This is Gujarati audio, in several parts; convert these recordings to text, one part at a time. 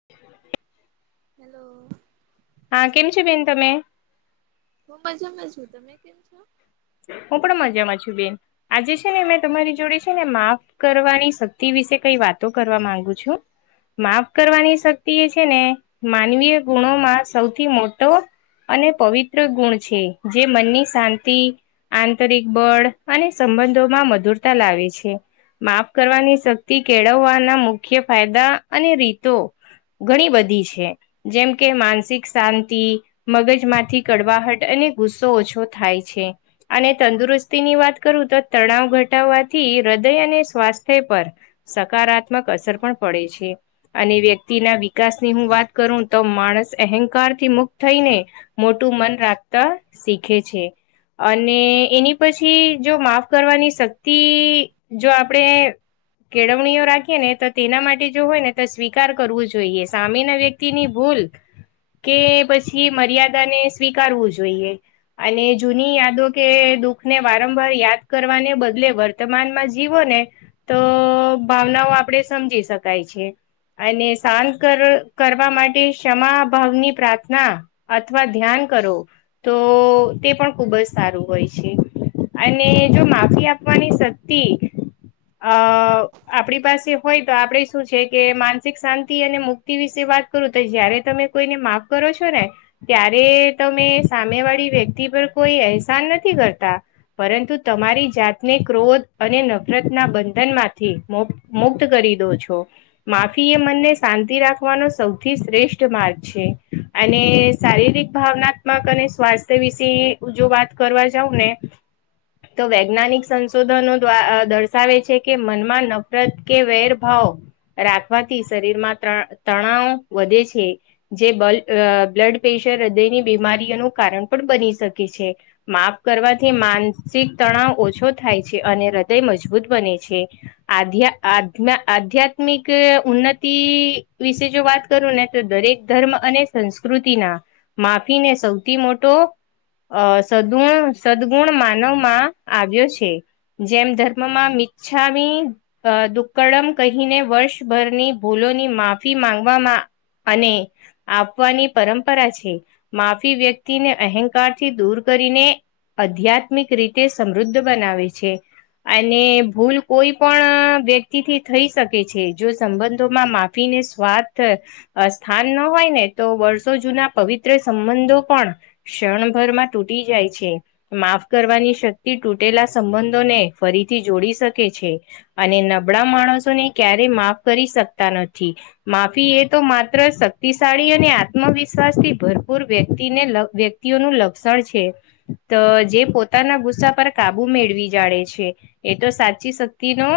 [unintelligible] હાલો હા કેમ છે, બેન તમે હું મજામાં છું તમે કેમ છો હું પણ મજામાં છું બેન આજે છે, ને મેં તમારી જોડે છે ને માફ કરવાની શક્તિ વિશે કઈ વાતો કરવા માંગુ છું માફ કરવાની શક્તિ એ છે, ને માનવીય ગુણોમાં સૌથી મોટો અને પવિત્ર ગુણ છે, જે મનની શાંતિ આંતરિક બળ અને સંબંધોમાં મધુરતા લાવે છે, માફ કરવાની શક્તિ કેળવવાના મુખ્ય ફાયદા અને રીતો ઘણી બધી છે, જેમ કે માનસિક શાંતિ મગજમાંથી કડવાહટ અને ગુસ્સો ઓછો થાય છે, અને તંદુરસ્તી ની વાત કરું તો તણાવ ઘટાવવાથી હૃદય અને સ્વાસ્થ્ય પર સકારાત્મક અસર પણ પડે છે, અને વ્યક્તિના વિકાસ ની હું વાત કરું તો માણસ અહંકાર થી મુક્ત થઈને મોટું મન રાખતા શીખે છે, અને એની પછી જો માફ કરવાની શક્તિ જો આપણે કેળવણીઓ રાખીએ ને તો તેના માટે જો હોય ને તો સ્વીકાર કરવું જોઈએ. સામેના વ્યક્તિ ક્તિ ની ભૂલ. કે પછી મર્યાદાને સ્વીકારવું જોઈએ. અને જૂની યાદ દો કે દુઃખ ને વારંવાર યાદ કરવાને બદલે વર્તમાનમાં જીવોને. તો ભાવનાઓ આપણેે સમજી શકાય છે. અને શાંત કરવા માટે ક્ષમા ભાવની પ્રાર્થના. અથવા ધ્યાન કરો. તો તે પણ ખુબ જ સારું હોય છે. અને જો માફી આપવાની શક્તિ અ આપણી પાસે હોય તો આપણે શું છે કે માનસિક શાંતિ અને મુક્તિ વિશે વાત કરું તો. જ્યારે તમે કોઈને માફ કરો છો ને. ત્યારે તમે સામેવાળી વ્યક્તિ પર કોઈ એહસાન નથી કરતા. પરંતુ તમારી જાતને ક્રોધ અને નફરતના બંધન માંથી મો મુક્ત કરી દો છો. માફી એ મનને શાંતિ રાખવાનો સૌથી શ્રેષ્ઠ માર્ગ છે. અને શારીરિક ભાવનાત્મક અને સ્વાસ્થ્ય વિશે ઉંજો વાત કરવા જાઉં ને. તો વૈજ્ઞાનિક સંશોધનો દ્વારા દર્શાવે છે કે મનમાં નફરત કે વેરભાવ રાખવાથી શરીરમાં તણાવ વધે છે. જે બ્લડ પ્રેશર હૃદયની બીમારીઓનું કારણ પણ બની શકે છે. માફ કરવાથી માનસિક તણાવ ઓછો થાય છે, અને હૃદય મજબૂત બને છે. આધ્યા આજ્ઞા આધ્યાત્મિક ઉન્નતિ વિશે જો વાત કરું ને તો દરેક ધર્મ સંસ્કૃતિના માફીને સૌથી મોટો અ સદગુણ સદગુણ માનવમાં આવ્યો છે. જેમ ધર્મમાં મિચ્છામી અ દુક્કડમ કહીને વર્ષભરની ભૂલોની માફી માંગવામાં અને આપવાની પરંપરા છે. માફી વ્યક્તિને અહંકારથી દૂર કરીને આધ્યાત્મિક રીતે સમૃદ્ધ બનાવે છે. અને ભૂલ કોઈ પણ વ્યક્તિથી થઈ શકે છે. જો સંબંધોમાં માફ ફીને સવારથ અ સ્થાન ન હોય ને તો વર્ષો જૂના પવિત્ર સંબંધો પણ ક્ષણભરમાં તુટી જાય છે. માફ કરવાની શક્તિ તૂટેલા સંબંધોને ફરીથી જોડી શકે છે. અને નબળા માણસોને ક્યારેય માફ કરી શકતા નથી. માફી એ તો માત્ર શક્તિશાળી અને આત્મવિશ્વાસથી ભરપૂર વ્યક્તિને વ્યક્તિ ઓનું લક્ષણ છે. જે પોતાના ગુસ્સા પર કાબુ મેળવી જાડે છે. એ તો સાચી શક્તિ નો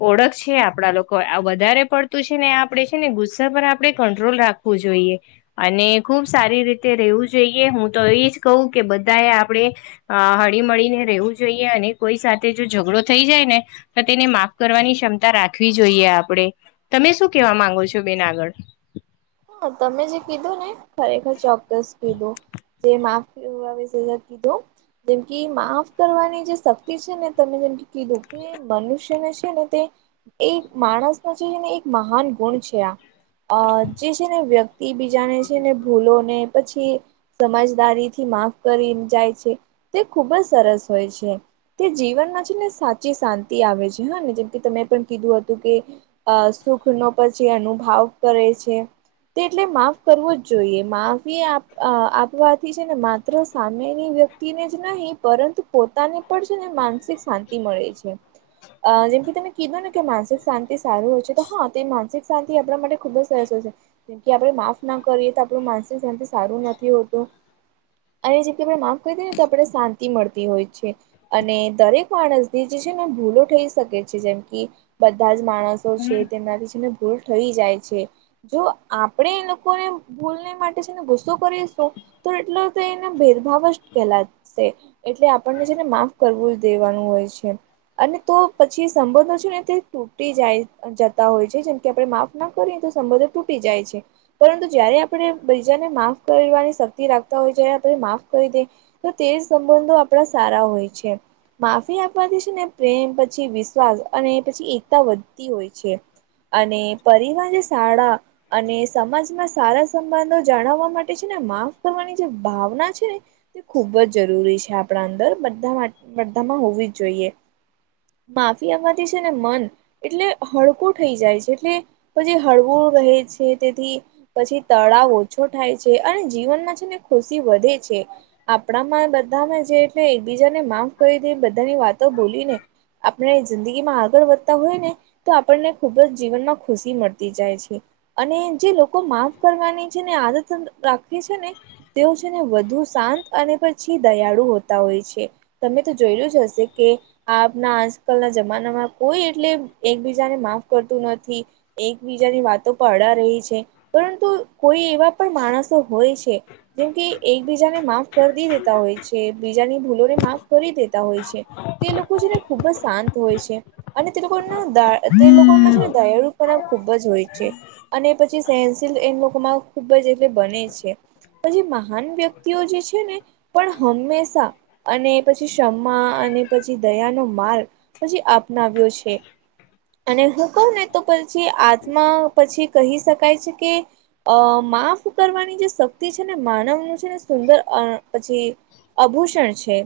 ઓળખ છે આપડા લોકો વધારે પડતું છે ને આપડે છે ને ગુસ્સા પર આપણે કંટ્રોલ રાખ વુ જોઈએ. અને ખુબ સારી રીતે રહેવું જોઈએ. હું તો એ જ કવ કે બધાએ આપણે અ હળી મળીને રહેવું જોઈએ. અને કોઈ સાથે જો ઝઘડો થઈ જાય ને તો તેને માફ કરવાની ક્ષમતા રાખવી જોઈએ આપણે. તમે શું કેવા માંગો છો બેન આગળ? હા તમે જે કીધું ને ખરેખર ચોક્કસ કીધું. જે માફ [unintelligible] કીધું. જેમકે માફ કરવાની જે શક્તિ છે ને. તમે જેમ કે કીધું કે મનુષ્યને છે ને તે એક માણસનો છે ને એક મહાન ગુણ છે આ અ જે છે ને વ્યક્તિ બીજાને છે ને ભૂલો અને પછી સમજદારીથી માફ કરી જાય છે. તે ખુબ જ સરસ હોય છે. તે જીવનમાં છે ને સાચી શાંતિ આવે છે હા ને જેમકે તમે પણ કીધું હતું કે અ સુખનો પછી અનુભાવ કરે છે. એટલે માફ કરવો જ જોઈએ માફ આપવાથી છે ને માત્ર સામેની વ્યક્તિ જ નહીં પોતાને પણ છે માનસિક શાંતિ મળે છે. અ જેમ કે તમે કીધું ને કે માનસિક શાંતિ સારું હોય છે, તો હા તે માનસિક શાંતિ આપણા માટે ખુબ જ સરસ હો છે. જેમ કે આપણે માફ ના કરીએ તો આપણ માનસિક શાંતિ સારું નથી હોતું. અને જે આપણે માફ કરી દએ ને તો આપને શાંતિ મળતી હોય છે. અને દરેક માણસથી જે છે ને ભૂલો થઈ શકે છે જેમ કે બધા જ માણસ હમ છે તેનાથી જેને ભૂલ થઈ જાય છે જો આપણે એ માટે છે ને ગુસ્સો કરીશું તો એટલો તો એને ભેદભાવ જ કેહેલા છે. એટલે આપણને છે ને માફ કરવું જ દેવાનું હોય છે. અને તો પછી સંબંધો છે. ને તે તૂટી જાય જતા હોય છે. જેમ કે આપણે માફ ના કરી તો સંબંધ તૂટી જાય છે. પરંતુ જયારે આપણે બીજાને માફ કરવાની શક્તિ રાખતા હોય. જ્યારે આપણે માફ કરી દે. તો તે જ સંબંધો આપણા સારા હોય છે. માફી આપવાથી છે ને, પ્રેમ પછી વિશ્વાસ અને પછી એકતા વધતી હોય છે. અને પરિવાર જે સારા. અને સમાજમાં સારા સંબંધો જાણવવા માટે છે ને, માફ કરવાની જે ભાવના છે ને. તે ખૂબ જ જરૂરી છે, આપણા અંદર બધા માટે બધામાં હોવી જ જોઈએ. માફીયા માટે છે ને મન એટલે હળકું થઈ જાય છે તે. પછી હળવું રહે છે. તેથી પછી તળાવ ઓછો થાય છે. અને જીવનમાં છે, ને ખુશી વધે છે. આપણામાં બધામાં જે એ એકબીજાને માફ કરી દે, બધાની વાતો બોલીને. આપણે જિંદગી માં આગળ વધતા હોય ને. તો આપણને ખુબ જ જીવનમાં ખુશી મળતી જાય છે. અને જે લોકો માફ કરવાની છે, ને આદત રાખે છે ને. તેઓ છે ને, વધુ શાંત અને પછી દયાળુ હોતા હોય છે. તમે તો જોયુ જ હશે કે. આપના આજકાલના જમાનામાં કોઈ એટલે એકબીજાને માફ કરતું નથી. એકબીજાની વાતો પણ અડા રહી છે. પરંતુ કોઈ એવા પણ માણસો હોય છે. જેમ કે એકબીજાને માફ કરી દેતા હોય છે. એક બીજાની ભૂલોને માફ કરી દેતા હોય છે. તે લોકો છે ને ખૂબ જ શાંત હોય છે. અને તે લોકોનો દયા તે લોકો દયાળુ પણ ખુબ જ હોય છે. અને પછી, સહેનશીલ એ લોકોમાં ખુબ જ એટલે બને છે. પછી, મહાન વ્યક્તિઓ જે છે ને પણ હંમેશા. અને પછી, ક્ષમા અને પછી દયાનો માર્ગ પછી અપનાવ્યો છે. અને હું કહું ને, તો પછી આત્મા પછી કહી શકાય છે કે. અ માફ કરવાની જે શક્તિ છે ને. માનવનું છે ને સુંદર પછી, અભૂષણ છે,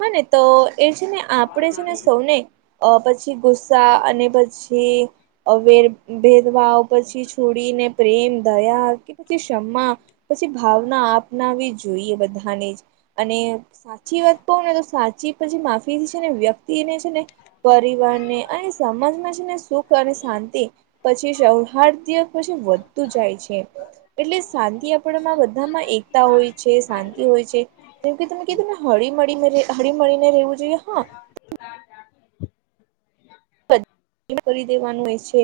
હા ને તો એ છે ને આપણે છે ને સૌને. અ પછી ગુસ્સા અને પછી વેર ભેદભાવ. પછી, છોડીને પ્રેમ દયા કે પછી ક્ષમા. પછી. ભાવના આપનાવી જોઈએ બધાને જ અને. સાચી વાત કવું ને તો સાચી પછી માફી થી છે. ને વ્યક્તિને છે ને. પરિવાર ને અને સમાજમાં છે ને. સુખ અને શાંતિ પછી, હારદય પછી વધતું જાય છે. એટલે શાંતિ આપણમાં બધામાં એકતા હોય છે, શાંતિ હોય છે. જેમ કે તમે કીધુ ને હળી હળી મળીને રહેવું જોઈએ હા. કરી દેવાનું હોય છે,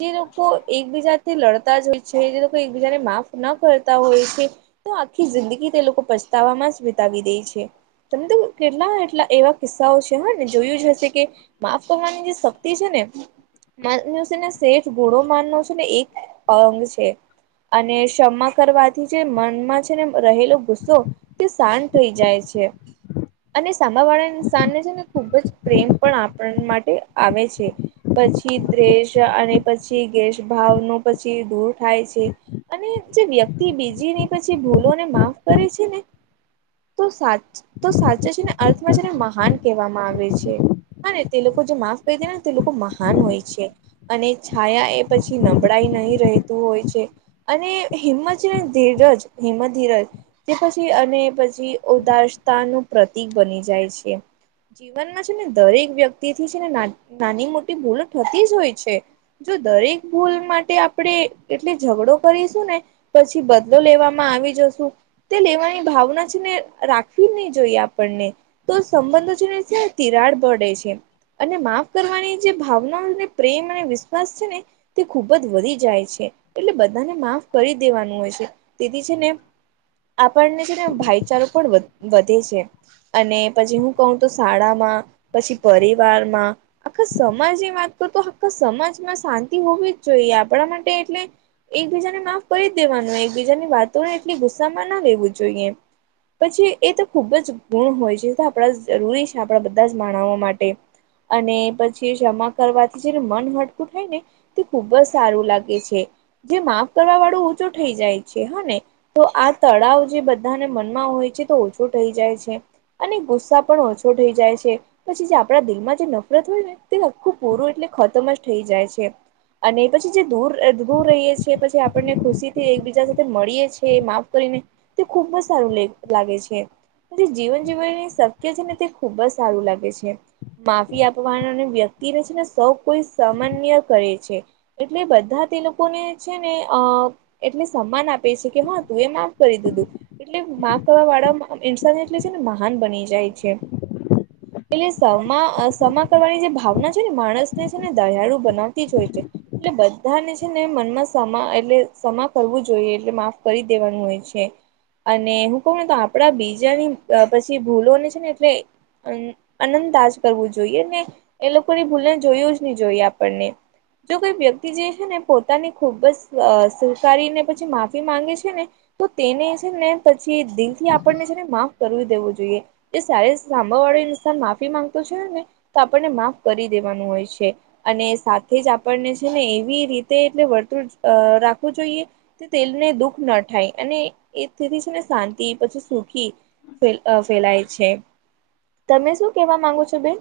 જે લોકો એકબીજા થી લડતા જ હોય છે, જે લોકો એકબીજાને માફ ન કરતા હોય છે. તો આખી જિંદગી તે લોકો પછતાવામાં જ વિતાવી દેય છે. તમે તો કેટલા એટલા એવા કિસ્સાઓ છે. હા ને જોયું જ હશે કે માફ કરવાની જે. શક્તિ છે ને. માનસ ને છે ને, શ્રેષ્ઠ ગુણો માનનો છે ને એક અંગ છે. અને ક્ષમા કરવાથી જે મનમાં છે. ને રહેલો ગુસ્સો તે શાંત થઈ જાય છે. અને સાંમા વાળા ઇન્સાનને છે ને, ખૂબ જ પ્રેમ પણ આપણ માટે આવે છે. પછી દ્વેષ અને પછી દ્વેષ ભાવનો પછી દૂર થાય છે અને જે વ્યક્તિ બીજી ની પછી ભૂલો ને માફ કરે છે ને તો સાચ તો સાચુ છે ને અર્થમાં છે ને મહાન કહેવામાં આવે છે અને તે લોકો જો માફ તો તેના તે લોકો મહાન હોય છે અને છાયા એ પછી નબળાઈ નહી રહેતું હોય છે અને હિંમત છે ધીરજ હિંમત ધીરજ તે પછી અને પછી ઉદારસ્તાનું પ્રતિક બની જાય છે જીવનમાં છે ને દરેક વ્યક્તિ થી છે ને નાની મોટી ભૂલો થતી જ હોય છે જો દરેક ભૂલ માટે આપણે એટલે ઝઘડો કરીશું ને પછી બદલો લેવામાં આવી જશુ તે લેવાની ભાવના છે ને રાખવી નહી જોઈએ આપણને તો સંબંધો છે ને ત્યાં તિરાડ પડે છે અને માફ કરવાની જે ભાવનાઓ ને પ્રેમ અને વિશ્વાસ છે ને તે ખૂબ જ વધી જાય છે એટલે બધાને માફ કરી દેવાનું હોય છે તેથી છે ને આપણને છે ને ભાઈચારો પણ વધ વધે છે અને પછી હું કહું તો શાળામાં પછી પરિવારમાં આખા સમાજની વાત કરું તો આખા સમાજમાં શાંતિ હોવી જ જોઈએ આપણા માટે એટલે એકબીજાને માફ કરી દેવાનું હોય એકબીજાની વાતોને એટલી ગુસ્સામાં ના લેવું જોઈએ પછી એ તો ખૂબ જ ગુણ હોય છે આપણા જરૂરી છે આપણા બધા જ માનવો માટે અને પછી ક્ષમા કરવાથી જે મન હટકું થાય ને તે ખુબ જ સારું લાગે છે જે માફ કરવા વાળો ઊચો થઈ જાય છે હ ને તો આ તણાવ જે બધાને મનમાં હોય છે તો ઓછો થઈ જાય છે અને ગુસ્સા પણ ઓછો થઈ જાય છે પછી જે આપણા દિલમાં જે નફરત તે આખું પૂરું એટલે ખતમ જ થઈ જાય છે અને પછી જે દૂર દૂર રહીએ છીએ પછી આપણને ખુશી થી એકબીજા સાથે મળીએ છીએ માફ કરીને તે ખૂબ જ સારું લાગે છે જીવન જીવનું શક્ય છે ને તે ખુબ જ સારું લાગે છે માફી આપ વાન વ્યક્તિને છે ને સૌ કોઈ સન્માનનીય કરે છે એટલે બધા તે લોકોને છે ને અ એટલે સન્માન આપે છે કે હ મેં માફ કરી દીધું એટલે માફ કરવા વાળા ઇન્સાન એટલે છે ને મહાન બની જાય છે એટલે [unintelligible] તમારી જે ભાવના છે ને માણસ ને છે ને દયાળુ બનાવતી જ હોય છે એટલે બધા ને છે ને મનમાં ક્ષમા ક્ષમા કરવું જોઈએ એટલે માફ કરી દેવાનું હોય છે અને હું કઉ નેતો આપડા બીજાની પછી ભૂલોને છે ને એટલે અનનદાજ કરવું જોઈએ ને એ લોકોની ભૂલને જોયું જ નહી જોઈએ આપણને જો કોઈ વ્યક્તિ જે છે ને પોતાની ખુબ જ સ્વીકારીને પછી માફી માંગે છે ને. તો તેને છે ને પછી દિલથી આપણને છે ને માં ફ કરી દેવું જોઈએ. એ સારી રીતે સાંભવાળી માફી માંગતો છે ને. તો આપણને માફ કરી દેવાનું હોય છે. અને સાથે જ આપણને છે ને એવી રીતે એટલે વર્તુળ રાખવું જોઈએ. તે [unintelligible] દુઃખ ન થાય. અને એ તેથી છે ને શાંતિ પછી સુખી ફેલાય છે. તમે શું કેવા માંગો છો બેન?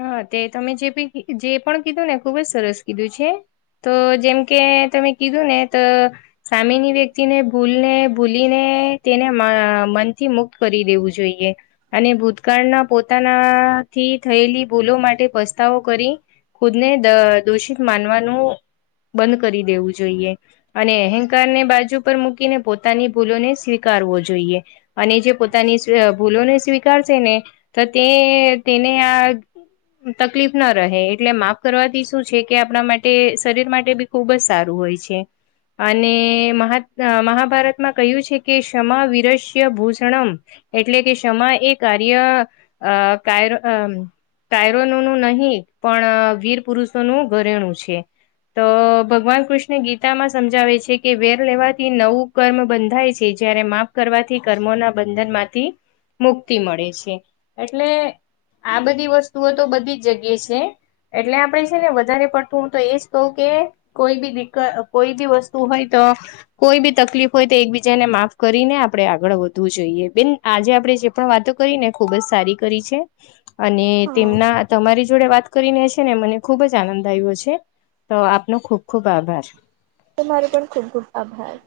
હ તે તમે જેબી કી જે પણ કીધુંને ખુબ જ સરસ કીધું છે. તો જેમ કે તમે કીધુંને ત. સામેની વ્યક્તિને ભૂલને ભૂલીને તેને મ મનથી મુક્ત કરી દેવું જોઈએ. અને ભૂતકાળના પોતાના થી. થયેલી ભૂલો માટે પસ્તાવો કરી. ખુદને દ દોષિત માનવાનું. બંધ કરી દેવું જોઈએ. અને એહંકારને બાજુ પર મૂકીને પોતાની ભૂલોને સ્વીકારવો જોઈએ. અને જે પોતાની સ્વી અ ભૂલોને સ્વીકારસેને ત તે તેને આ, તકલીફ ના રહે. એટલે માફ કરવાથી શું છે કે, આપણા માટે શરીર માટે બી, ખુબ જ સારું હોય છે. અને મહાત મહાભારતમાં કહ્યું છે કે ક્ષમા વિરસ્ય ભૂષણમ. એટલે કે ક્ષમા એ કાર્ય અ કાયર અમ ટાયરોનોનું નહીં. પણ વીર પુરુષોનું ઘરેણું છે. તો ભગવાન કૃષ્ણ ગીતામાં સમજાવે છે કે વેર લેવાથી નવું, કર્મ બંધાય છે. જ્યારે માફ કરવાથી કર્મોના બંધનમાંથી, મુક્તિ મળે છે. એટલે આ બધી વસ્તુઓ તો બધી જ જગ્યે સે. એટલે આપડે છે ને વધારે પડતું ત એ જ કવ કે, કોઈ બી દીક કોઈ બી વસ્તુ હોય ત. કોઈ બી તકલીફ હોય તો એકબીજાને માફ કરીને આપણે આગળ વધવું જોઈએ. બિન, આજે આપડે જે પણ વાતો કરીને ખુબ જ સારી કરી છે. અને હા તેમના, તમારી જોડે વાત કરીને છેને મને ખુબ જ આનંદ આયવો છે. તો આપનો ખુબ ખુબ આભાર. તમારો પણ ખુબ ખુબ આભાર.